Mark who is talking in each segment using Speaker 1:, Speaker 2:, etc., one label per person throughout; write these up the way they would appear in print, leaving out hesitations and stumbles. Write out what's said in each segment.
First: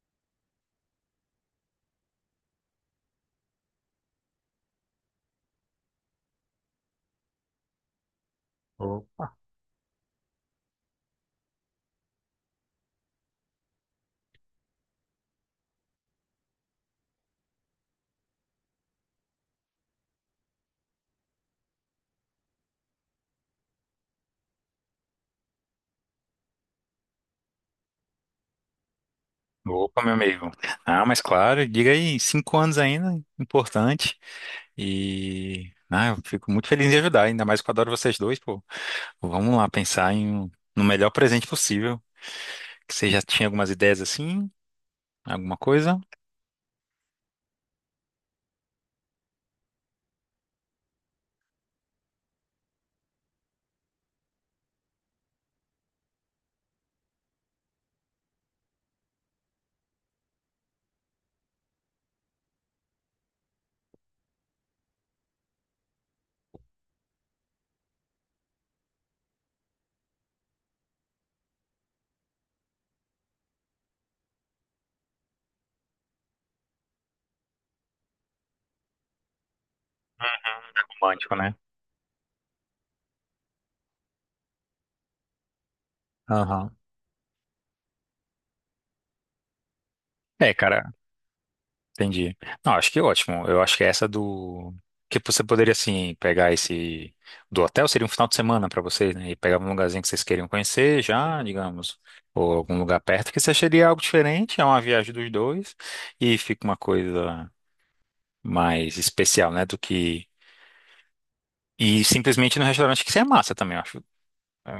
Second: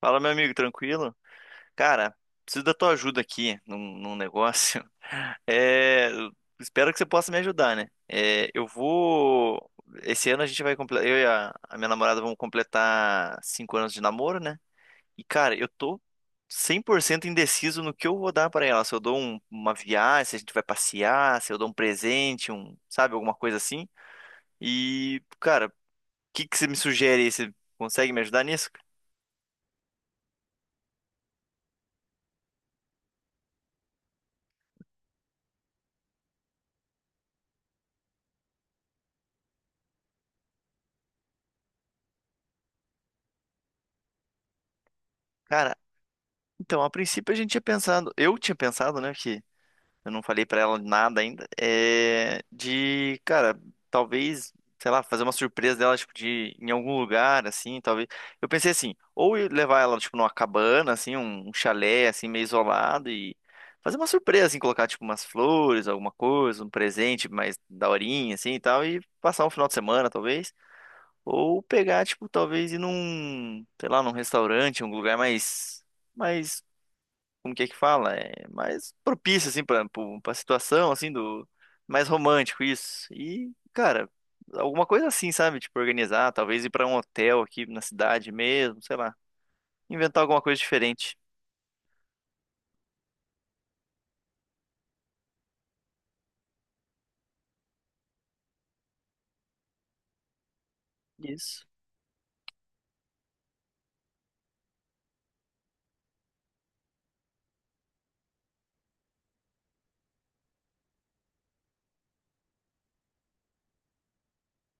Speaker 1: Fala, meu amigo, tranquilo? Cara, preciso da tua ajuda aqui num negócio. É, espero que você possa me ajudar, né? É, eu
Speaker 2: Ô-
Speaker 1: vou. Esse ano a gente vai completar. Eu e a minha namorada vamos completar 5 anos de namoro, né? E, cara, eu tô 100% indeciso no que eu vou dar pra ela. Se eu dou uma viagem, se a gente vai passear, se eu dou um presente, sabe, alguma coisa assim. E, cara, o que que você me sugere aí? Você consegue me ajudar nisso?
Speaker 2: Opa, meu amigo. Ah, mas claro, diga aí, 5 anos ainda, importante. Eu fico muito feliz em ajudar, ainda mais que eu adoro vocês dois, pô. Vamos lá pensar em no melhor presente possível. Que você já tinha algumas ideias assim, alguma
Speaker 1: Cara,
Speaker 2: coisa?
Speaker 1: então, a princípio a gente tinha pensado, eu tinha pensado, né, que eu não falei pra ela nada ainda, é de, cara, talvez, sei lá, fazer uma surpresa dela, tipo, de em algum lugar, assim, talvez. Eu pensei assim, ou eu levar ela, tipo, numa cabana, assim, um chalé, assim, meio isolado e fazer uma surpresa, assim, colocar, tipo, umas flores, alguma coisa, um presente mais daorinha, assim, e tal, e passar um final de semana, talvez. Ou pegar, tipo, talvez ir num, sei lá, num restaurante, um lugar mais como que é que fala? É mais propício, assim, pra situação, assim,
Speaker 2: Romântico,
Speaker 1: do...
Speaker 2: né?
Speaker 1: Mais romântico isso. E, cara, alguma coisa assim, sabe? Tipo, organizar, talvez ir
Speaker 2: Aham.
Speaker 1: pra um hotel aqui na cidade mesmo, sei lá. Inventar alguma
Speaker 2: É,
Speaker 1: coisa
Speaker 2: cara,
Speaker 1: diferente.
Speaker 2: entendi. Não, acho que ótimo. Eu acho que é essa do. Que você poderia, assim, pegar esse. Do hotel seria um final de semana pra vocês, né? E pegar um lugarzinho que vocês queriam conhecer já,
Speaker 1: Isso.
Speaker 2: digamos. Ou algum lugar perto, que você seria algo diferente. É uma viagem dos dois. E fica uma coisa mais especial, né? Do que. E simplesmente no restaurante que você é massa também. É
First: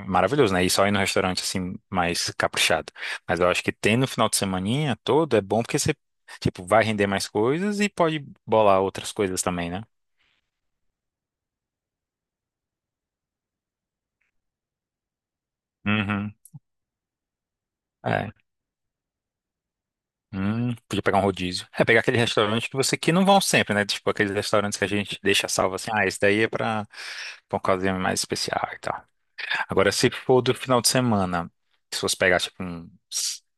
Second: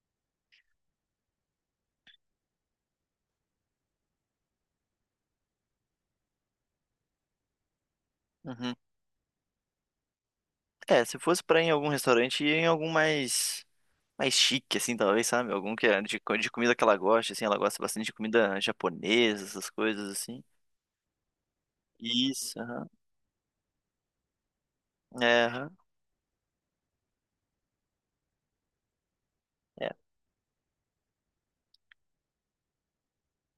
Speaker 2: maravilhoso, né? E só ir no restaurante assim, mais caprichado. Mas eu acho que ter no final de semaninha todo é bom porque você, tipo, vai render mais coisas e pode
Speaker 1: Uhum.
Speaker 2: bolar outras coisas também, né?
Speaker 1: É, se fosse pra ir em algum restaurante, ia em algum mais chique, assim, talvez, sabe? Algum que é de,
Speaker 2: Uhum.
Speaker 1: co- de comida que ela gosta, assim. Ela gosta bastante de
Speaker 2: É.
Speaker 1: comida japonesa, essas coisas, assim.
Speaker 2: Podia pegar um rodízio. É, pegar aquele
Speaker 1: Isso,
Speaker 2: restaurante que
Speaker 1: aham.
Speaker 2: você que não vão sempre, né? Tipo, aqueles restaurantes que a gente
Speaker 1: É,
Speaker 2: deixa
Speaker 1: aham.
Speaker 2: salvo assim, ah, esse daí é pra, pra uma ocasião mais especial e tal. Agora,
Speaker 1: É.
Speaker 2: se for do final de semana, se você pegar, tipo, um...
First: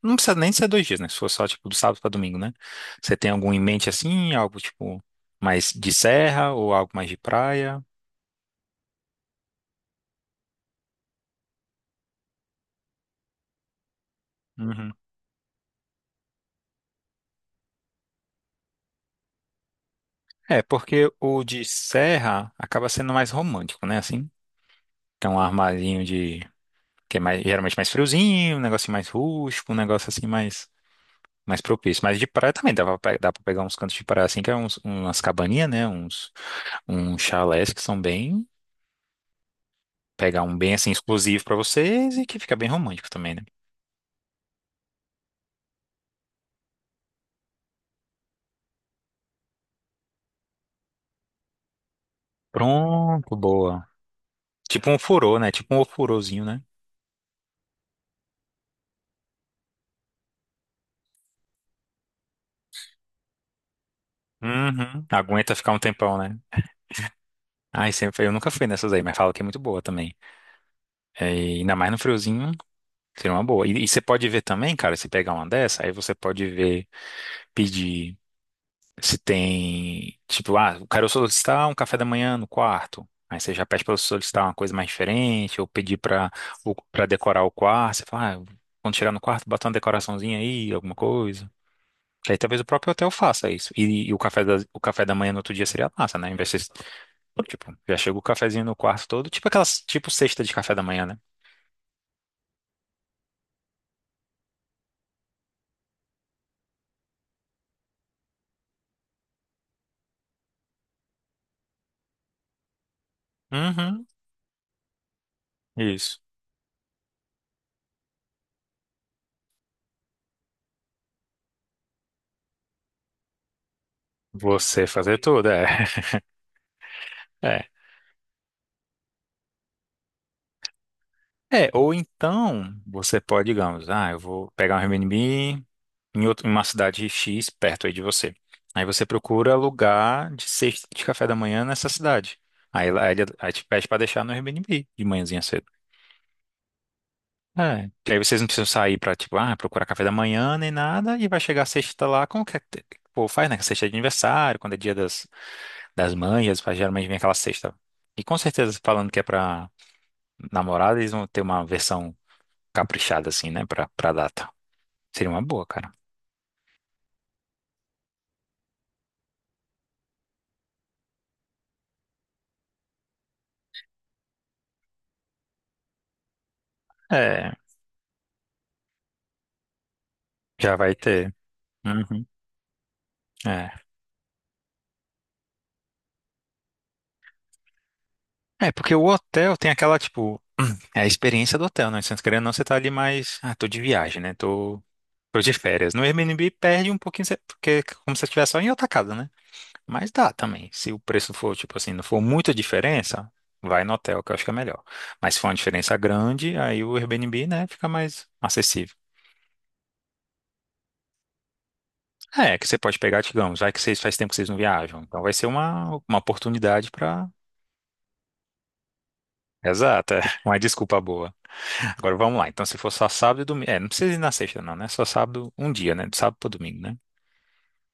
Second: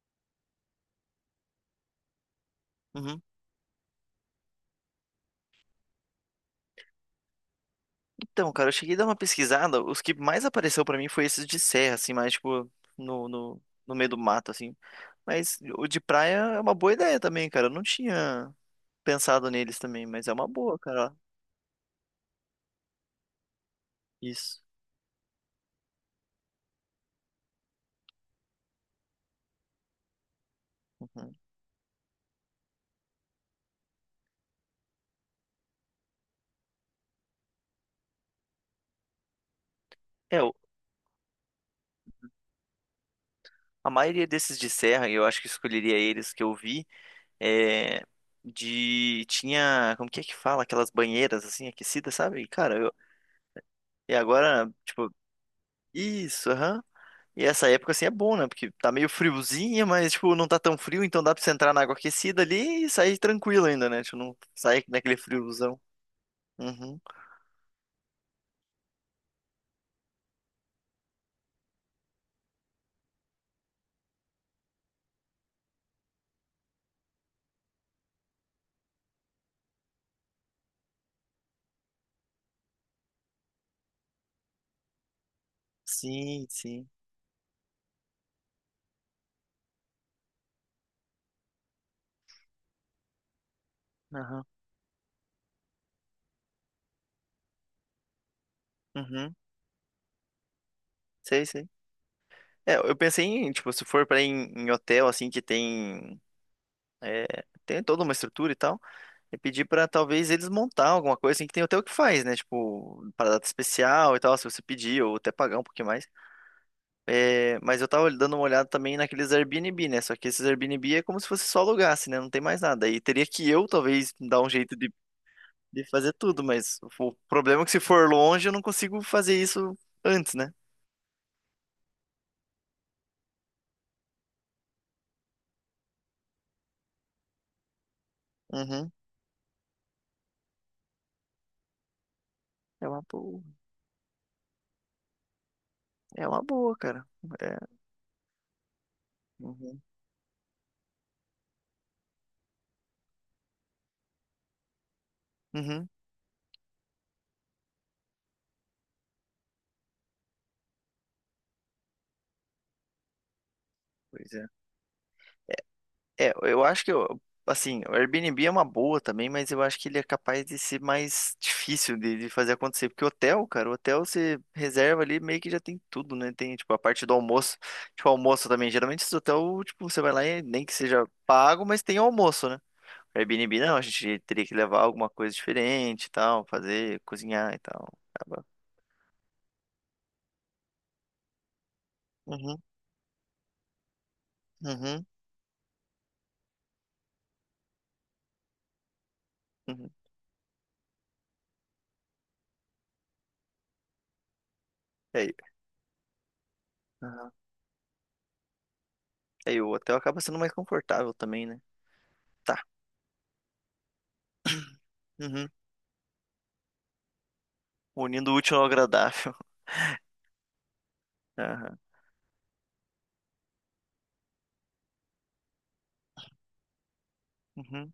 Speaker 2: Não precisa nem ser dois dias, né? Se for só, tipo, do sábado para domingo, né? Você
Speaker 1: Uhum.
Speaker 2: tem algum em mente, assim? Algo, tipo, mais de serra ou algo mais de praia?
Speaker 1: Então, cara, eu cheguei a dar uma pesquisada, os que mais apareceu pra mim foi esses de serra, assim, mais tipo no, no, no meio do mato, assim.
Speaker 2: Uhum.
Speaker 1: Mas o de praia é uma boa ideia também, cara. Eu não tinha pensado neles também, mas é uma
Speaker 2: É,
Speaker 1: boa,
Speaker 2: porque
Speaker 1: cara.
Speaker 2: o de serra acaba sendo mais romântico, né? Assim,
Speaker 1: Isso.
Speaker 2: tem um armarinho de... Que é mais, geralmente mais friozinho, um negócio mais rústico, um negócio, assim, mais...
Speaker 1: Uhum.
Speaker 2: Mais propício. Mas de praia também dá pra, dá pra pegar uns cantos de praia, assim, que é uns, umas cabaninhas, né? Uns, uns chalés que são bem...
Speaker 1: É,
Speaker 2: pegar um bem assim exclusivo pra vocês e que fica bem romântico também, né?
Speaker 1: a maioria desses de serra, eu acho que escolheria eles que eu vi, é de tinha, como que é que fala, aquelas banheiras assim aquecidas, sabe? E, cara, eu,
Speaker 2: Pronto, boa.
Speaker 1: e agora,
Speaker 2: Tipo um
Speaker 1: tipo,
Speaker 2: furô, né? Tipo um ofurôzinho,
Speaker 1: isso,
Speaker 2: né?
Speaker 1: aham. E essa época, assim, é bom, né? Porque tá meio friozinha, mas, tipo, não tá tão frio, então dá pra você entrar na água aquecida ali e sair tranquilo ainda, né? Tipo, não sair
Speaker 2: Uhum.
Speaker 1: naquele
Speaker 2: Aguenta ficar um
Speaker 1: friozão.
Speaker 2: tempão, né?
Speaker 1: Uhum.
Speaker 2: Ai, sempre, eu nunca fui nessas aí, mas falo que é muito boa também. É, e ainda mais no friozinho, seria uma boa. E você pode ver também, cara, se pegar uma dessa, aí você pode ver, pedir. Se tem, tipo, ah, eu quero solicitar um café da manhã no quarto. Aí você já pede para solicitar uma coisa mais diferente, ou pedir para
Speaker 1: Sim, sim.
Speaker 2: para decorar o quarto. Você fala, ah, quando chegar no quarto, bota uma decoraçãozinha aí, alguma coisa. Que aí talvez o próprio hotel faça isso. E,
Speaker 1: Aham.
Speaker 2: o café da manhã no outro dia seria massa, né? Em vez de, tipo, já chega o cafezinho no quarto todo,
Speaker 1: Uhum.
Speaker 2: tipo aquelas, tipo cesta de café da manhã, né?
Speaker 1: Sei, sei. É, eu pensei em, tipo, se for pra ir em hotel, assim, que tem... é, tem toda uma estrutura e tal, e pedir pra talvez eles montar alguma coisa, assim, que tem hotel que faz, né? Tipo, para data
Speaker 2: Uhum,
Speaker 1: especial e tal, se você pedir, ou até pagar um pouquinho mais.
Speaker 2: isso.
Speaker 1: É, mas eu tava dando uma olhada também naqueles Airbnb, né? Só que esses Airbnb é como se fosse só alugasse, né? Não tem mais nada. Aí teria que eu, talvez, dar um jeito
Speaker 2: Você
Speaker 1: de,
Speaker 2: fazer tudo,
Speaker 1: de
Speaker 2: é.
Speaker 1: fazer tudo, mas o problema é que se for longe, eu não consigo fazer isso antes, né?
Speaker 2: É, ou então você pode, digamos, ah, eu vou pegar um Airbnb em em uma cidade X perto aí de você. Aí
Speaker 1: Uhum.
Speaker 2: você procura lugar de cesta de café da manhã nessa cidade.
Speaker 1: É
Speaker 2: Aí,
Speaker 1: uma
Speaker 2: aí,
Speaker 1: boa.
Speaker 2: aí te pede para deixar no Airbnb de manhãzinha cedo.
Speaker 1: É uma boa, cara. É.
Speaker 2: É. Que aí vocês não precisam sair para tipo, ah,
Speaker 1: Uhum.
Speaker 2: procurar café da manhã nem nada e vai chegar a sexta lá com o que é que pô, faz, né? Sexta é de aniversário, quando é dia das,
Speaker 1: Uhum.
Speaker 2: das mães, geralmente vem aquela sexta. E com certeza falando que é pra namorada, eles vão ter uma versão caprichada, assim, né, pra, pra
Speaker 1: Pois é.
Speaker 2: data. Seria uma boa, cara.
Speaker 1: É, eu acho que, assim, o Airbnb é uma boa também, mas eu acho que ele é capaz de ser mais difícil de fazer acontecer. Porque hotel, cara, o hotel você reserva ali, meio que já tem tudo, né? Tem, tipo, a parte do
Speaker 2: É,
Speaker 1: almoço. Tipo, almoço também. Geralmente esse hotel, tipo, você vai lá e nem que
Speaker 2: já vai
Speaker 1: seja
Speaker 2: ter.
Speaker 1: pago, mas tem
Speaker 2: Uhum,
Speaker 1: almoço, né? Airbnb não,
Speaker 2: é.
Speaker 1: a gente teria que levar alguma coisa diferente e tal, fazer, cozinhar e tal. Acaba.
Speaker 2: É, porque o hotel tem aquela, tipo, é a experiência do hotel, né? Você querendo ou não,
Speaker 1: Uhum,
Speaker 2: você tá ali mais. Ah, tô de viagem, né? Tô,
Speaker 1: uhum,
Speaker 2: tô de férias. No Airbnb perde um pouquinho, porque é como se você estivesse só em outra casa, né?
Speaker 1: uhum.
Speaker 2: Mas dá também. Se o preço for, tipo assim, não for muita diferença, vai no hotel, que eu acho que é melhor.
Speaker 1: E aí,
Speaker 2: Mas se for uma diferença grande, aí o
Speaker 1: aham.
Speaker 2: Airbnb, né, fica mais acessível.
Speaker 1: E aí o hotel acaba sendo mais confortável também, né?
Speaker 2: É,
Speaker 1: Tá.
Speaker 2: que você pode pegar, digamos, já que vocês faz tempo que vocês não viajam. Então vai ser
Speaker 1: Uhum.
Speaker 2: uma oportunidade para.
Speaker 1: Unindo o útil ao agradável.
Speaker 2: Exato, é uma desculpa boa.
Speaker 1: Aham.
Speaker 2: Agora vamos lá. Então, se for só sábado e domingo. É, não precisa ir na sexta, não, né? Só sábado, um dia, né? De sábado para domingo, né?
Speaker 1: Uhum.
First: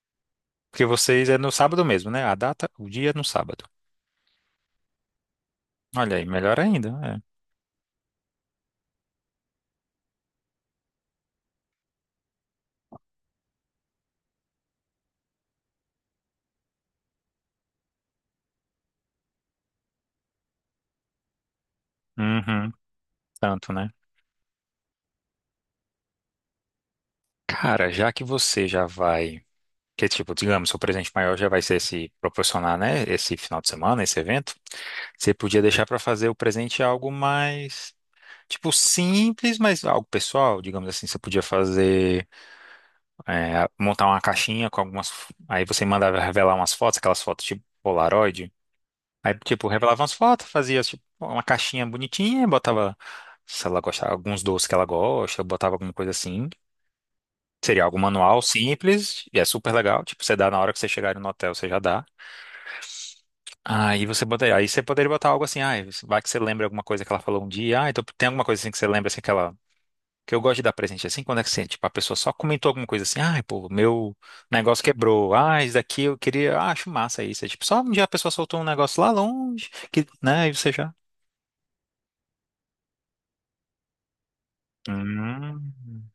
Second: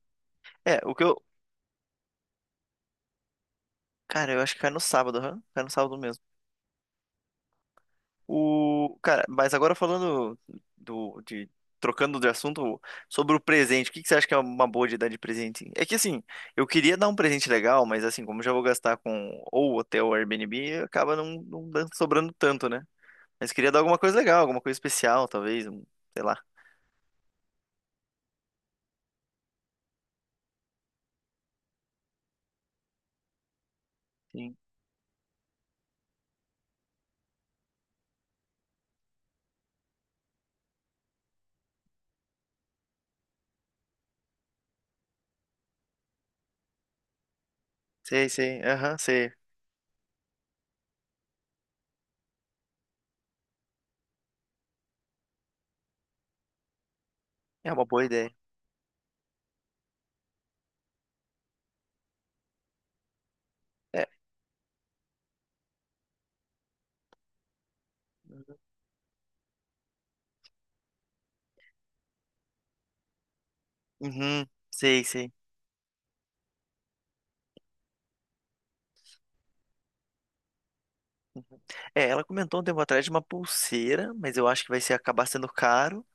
Speaker 2: Porque
Speaker 1: É, o que eu.
Speaker 2: vocês é no sábado mesmo, né? A data, o dia é no sábado.
Speaker 1: Cara, eu acho que cai no sábado, aham. Cai no sábado
Speaker 2: Olha
Speaker 1: mesmo.
Speaker 2: aí, melhor ainda.
Speaker 1: O. Cara, mas agora do. De... trocando de assunto sobre o presente, o que que você acha que é uma boa de dar de presente? É que assim, eu queria dar um presente legal, mas assim, como eu já vou gastar com ou hotel ou Airbnb, acaba não
Speaker 2: É.
Speaker 1: sobrando tanto,
Speaker 2: Uhum,
Speaker 1: né? Mas queria
Speaker 2: tanto,
Speaker 1: dar
Speaker 2: né?
Speaker 1: alguma coisa legal, alguma coisa especial, talvez, sei lá.
Speaker 2: Cara, já que você já vai. Que tipo, digamos, seu presente maior já vai ser se proporcionar, né? Esse final de semana, esse evento.
Speaker 1: Sim.
Speaker 2: Você podia deixar para fazer o presente algo mais tipo, simples, mas algo pessoal, digamos assim, você podia fazer, é, montar uma caixinha com algumas, aí você mandava revelar umas fotos, aquelas fotos tipo
Speaker 1: Sei,
Speaker 2: Polaroid,
Speaker 1: sei, aham, sei.
Speaker 2: aí tipo, revelava umas fotos, fazia tipo uma caixinha bonitinha, botava, se ela gostava, alguns doces que ela gosta, botava alguma coisa assim,
Speaker 1: É uma
Speaker 2: seria algo
Speaker 1: boa ideia.
Speaker 2: manual, simples, e é super legal, tipo, você dá na hora que você chegar no hotel, você já dá,
Speaker 1: É.
Speaker 2: aí você botaria, aí você poderia botar algo assim, ah, vai que você lembra alguma coisa que ela falou um dia, ah, então tem alguma coisa assim que você lembra, assim, que ela que eu gosto de dar presente assim, quando é que assim, tipo, a pessoa só comentou alguma coisa assim, ai, pô, meu
Speaker 1: Uhum,
Speaker 2: negócio
Speaker 1: sei, sei.
Speaker 2: quebrou, ah, isso daqui eu queria, ah, acho massa isso. É tipo, só um dia a pessoa soltou um negócio lá longe, que, né, e você já.
Speaker 1: Uhum. É, ela comentou um tempo atrás de uma pulseira, mas eu acho que vai ser acabar sendo
Speaker 2: Hum,
Speaker 1: caro.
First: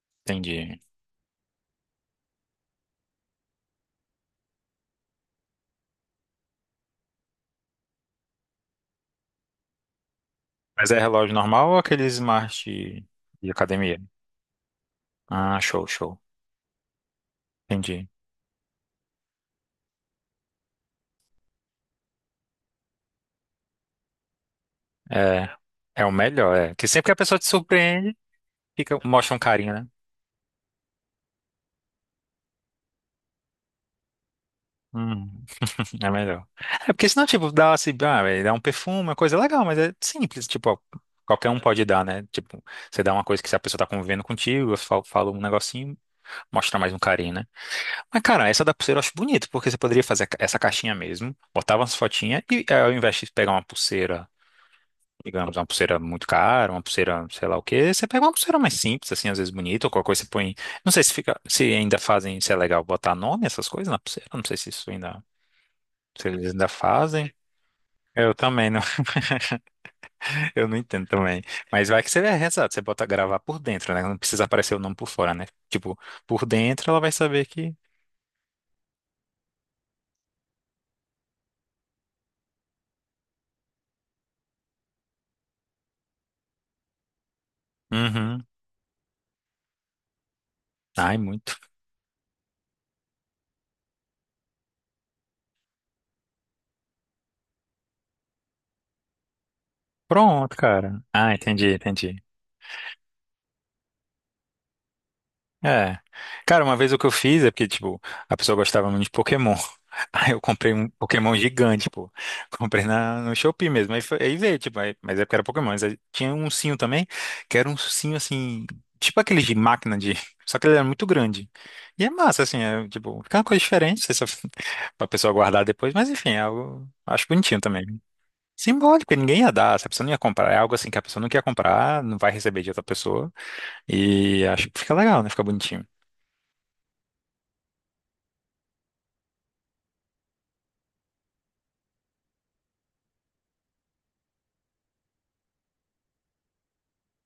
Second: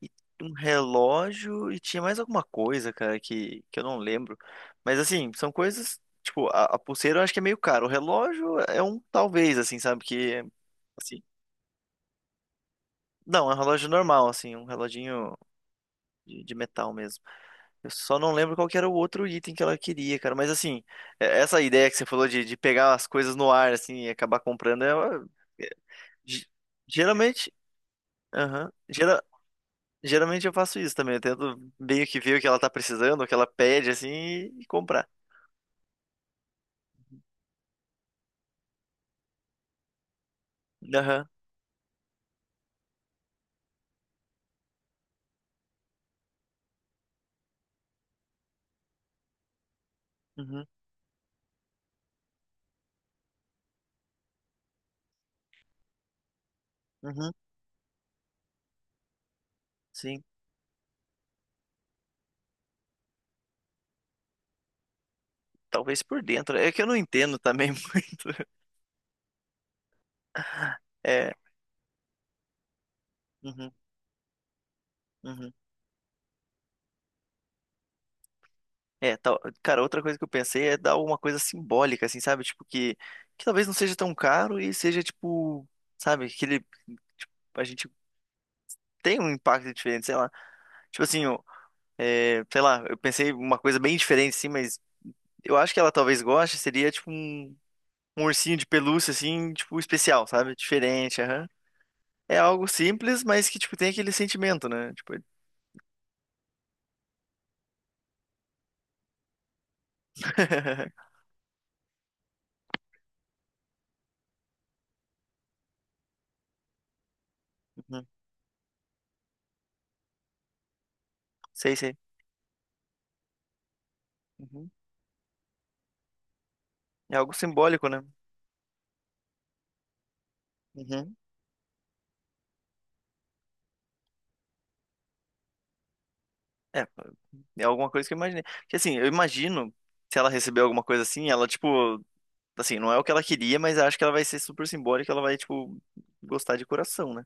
Speaker 1: E um
Speaker 2: entendi.
Speaker 1: relógio e tinha mais alguma coisa, cara, que eu não lembro. Mas assim, são coisas. Tipo, a pulseira eu acho que é meio caro. O relógio é um talvez, assim, sabe? Que.
Speaker 2: Mas é
Speaker 1: Assim,
Speaker 2: relógio normal ou aquele smart
Speaker 1: não,
Speaker 2: de
Speaker 1: é um relógio
Speaker 2: academia?
Speaker 1: normal, assim, um reloginho
Speaker 2: Ah, show, show.
Speaker 1: de metal mesmo. Eu
Speaker 2: Entendi.
Speaker 1: só não lembro qual que era o outro item que ela queria, cara. Mas assim, essa ideia que você falou de pegar as coisas no ar, assim, e acabar comprando, é,
Speaker 2: É, é o
Speaker 1: Ge-
Speaker 2: melhor, é. Que sempre que a pessoa te
Speaker 1: Geralmente.
Speaker 2: surpreende,
Speaker 1: Aham.
Speaker 2: fica,
Speaker 1: Gera-
Speaker 2: mostra um carinho, né?
Speaker 1: geralmente eu faço isso também. Eu tento meio que ver o que ela tá precisando, o que ela pede, assim, e comprar.
Speaker 2: Hum. É melhor. É porque senão, tipo, dá assim, ah, velho, dá um perfume, uma coisa legal, mas é simples, tipo, ó,
Speaker 1: Aham.
Speaker 2: qualquer um pode dar, né? Tipo, você dá uma coisa que se a pessoa tá convivendo contigo, eu falo, falo um negocinho, mostra mais um carinho, né? Mas, cara, essa da pulseira eu acho bonito, porque você poderia fazer essa
Speaker 1: Uhum.
Speaker 2: caixinha mesmo, botava umas fotinhas e é, ao invés de pegar uma pulseira, digamos, uma pulseira muito cara, uma pulseira,
Speaker 1: Uhum.
Speaker 2: sei lá o quê, você pega uma pulseira mais simples, assim, às vezes bonita, ou qualquer
Speaker 1: Sim.
Speaker 2: coisa você põe. Não sei se fica, se ainda fazem, se é legal botar nome, essas coisas na pulseira, não sei se isso ainda,
Speaker 1: Talvez por
Speaker 2: se eles
Speaker 1: dentro.
Speaker 2: ainda
Speaker 1: É que eu não
Speaker 2: fazem.
Speaker 1: entendo também
Speaker 2: Eu
Speaker 1: muito.
Speaker 2: também não, eu não entendo
Speaker 1: É.
Speaker 2: também. Mas vai que você é exato, você bota gravar por
Speaker 1: Uhum.
Speaker 2: dentro, né? Não precisa aparecer o nome por fora, né?
Speaker 1: Uhum.
Speaker 2: Tipo, por dentro ela vai saber que.
Speaker 1: É, cara, outra coisa que eu pensei é dar alguma coisa simbólica, assim, sabe? Tipo, que talvez não seja tão caro e seja, tipo, sabe, aquele. Tipo, a gente
Speaker 2: Uhum.
Speaker 1: tem um impacto diferente, sei lá. Tipo
Speaker 2: Ai,
Speaker 1: assim, ó,
Speaker 2: muito.
Speaker 1: é, sei lá, eu pensei uma coisa bem diferente, assim, mas. Eu acho que ela talvez goste, seria tipo um ursinho de pelúcia, assim, tipo, especial,
Speaker 2: Pronto,
Speaker 1: sabe?
Speaker 2: cara.
Speaker 1: Diferente,
Speaker 2: Ah,
Speaker 1: aham.
Speaker 2: entendi, entendi.
Speaker 1: É algo simples, mas que, tipo, tem aquele sentimento, né? Tipo,
Speaker 2: É. Cara, uma vez o que eu fiz é porque, tipo, a pessoa gostava muito de Pokémon. Aí eu comprei um Pokémon gigante, pô. Comprei na, no Shopee mesmo. Aí, foi, aí veio, tipo, mas é porque era Pokémon. Mas aí tinha um ursinho também, que era um
Speaker 1: Uhum.
Speaker 2: ursinho assim, tipo aquele de máquina de. Só que ele era muito grande.
Speaker 1: Sei, sei.
Speaker 2: E é massa, assim, é, tipo, fica uma coisa diferente, essa,
Speaker 1: Uhum.
Speaker 2: pra pessoa guardar depois. Mas enfim, é algo.
Speaker 1: É
Speaker 2: Acho
Speaker 1: algo
Speaker 2: bonitinho também.
Speaker 1: simbólico, né?
Speaker 2: Simbólico, e ninguém ia dar, essa pessoa não ia comprar. É algo assim que a
Speaker 1: Uhum.
Speaker 2: pessoa não quer comprar, não vai receber de outra pessoa. E acho que fica legal, né? Fica bonitinho.
Speaker 1: É, é alguma coisa que eu imaginei. Porque, assim, eu imagino, se ela receber alguma coisa assim, ela, tipo, assim, não é o que ela queria, mas acho que ela vai ser super simbólica, ela vai, tipo, gostar de coração, né?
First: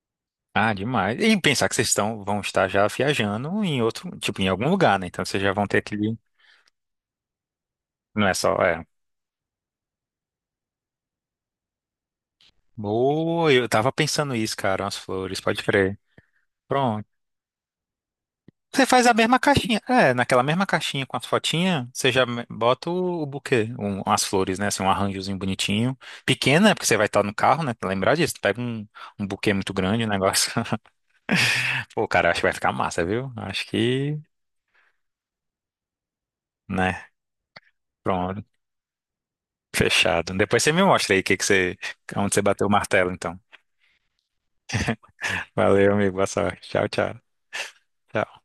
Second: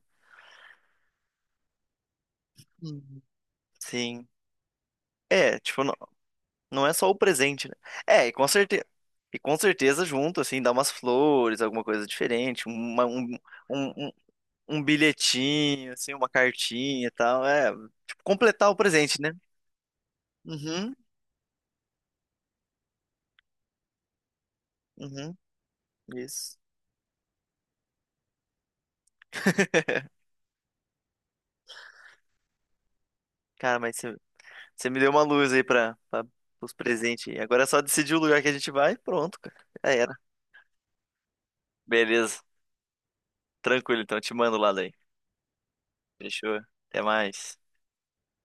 Speaker 2: Ah, demais. E pensar que vocês estão, vão estar já
Speaker 1: Uhum.
Speaker 2: viajando em outro,
Speaker 1: Sim.
Speaker 2: tipo, em algum lugar, né? Então vocês já
Speaker 1: É,
Speaker 2: vão
Speaker 1: tipo,
Speaker 2: ter que.
Speaker 1: não é só o presente, né? É,
Speaker 2: Não
Speaker 1: e
Speaker 2: é
Speaker 1: com
Speaker 2: só,
Speaker 1: certeza.
Speaker 2: é.
Speaker 1: E com certeza junto, assim, dá umas flores, alguma coisa diferente,
Speaker 2: Boa, eu tava
Speaker 1: um, um,
Speaker 2: pensando isso,
Speaker 1: um
Speaker 2: cara, umas flores, pode
Speaker 1: bilhetinho,
Speaker 2: crer.
Speaker 1: assim, uma cartinha
Speaker 2: Pronto.
Speaker 1: e tal. É, tipo, completar o
Speaker 2: Você faz a
Speaker 1: presente, né?
Speaker 2: mesma caixinha. É, naquela mesma
Speaker 1: Uhum,
Speaker 2: caixinha com as fotinhas, você já bota o buquê, um, as flores, né? Assim, um
Speaker 1: uhum,
Speaker 2: arranjozinho bonitinho.
Speaker 1: isso.
Speaker 2: Pequena, né? Porque você vai estar no carro, né? Lembrar disso. Pega um, um buquê muito grande, o negócio. Pô, cara, acho que vai ficar massa, viu? Acho
Speaker 1: Cara, mas você
Speaker 2: que,
Speaker 1: você me deu uma luz aí para os
Speaker 2: né?
Speaker 1: presentes. Aí. Agora é só decidir o lugar
Speaker 2: Pronto.
Speaker 1: que a gente vai e pronto, cara. Já era.
Speaker 2: Fechado. Depois você me mostra aí o que que você, onde
Speaker 1: Beleza.
Speaker 2: você bateu o martelo, então.
Speaker 1: Tranquilo, então. Te mando lá daí.
Speaker 2: Valeu, amigo. Boa
Speaker 1: Fechou.
Speaker 2: sorte. Tchau,
Speaker 1: Até
Speaker 2: tchau.
Speaker 1: mais.
Speaker 2: Tchau.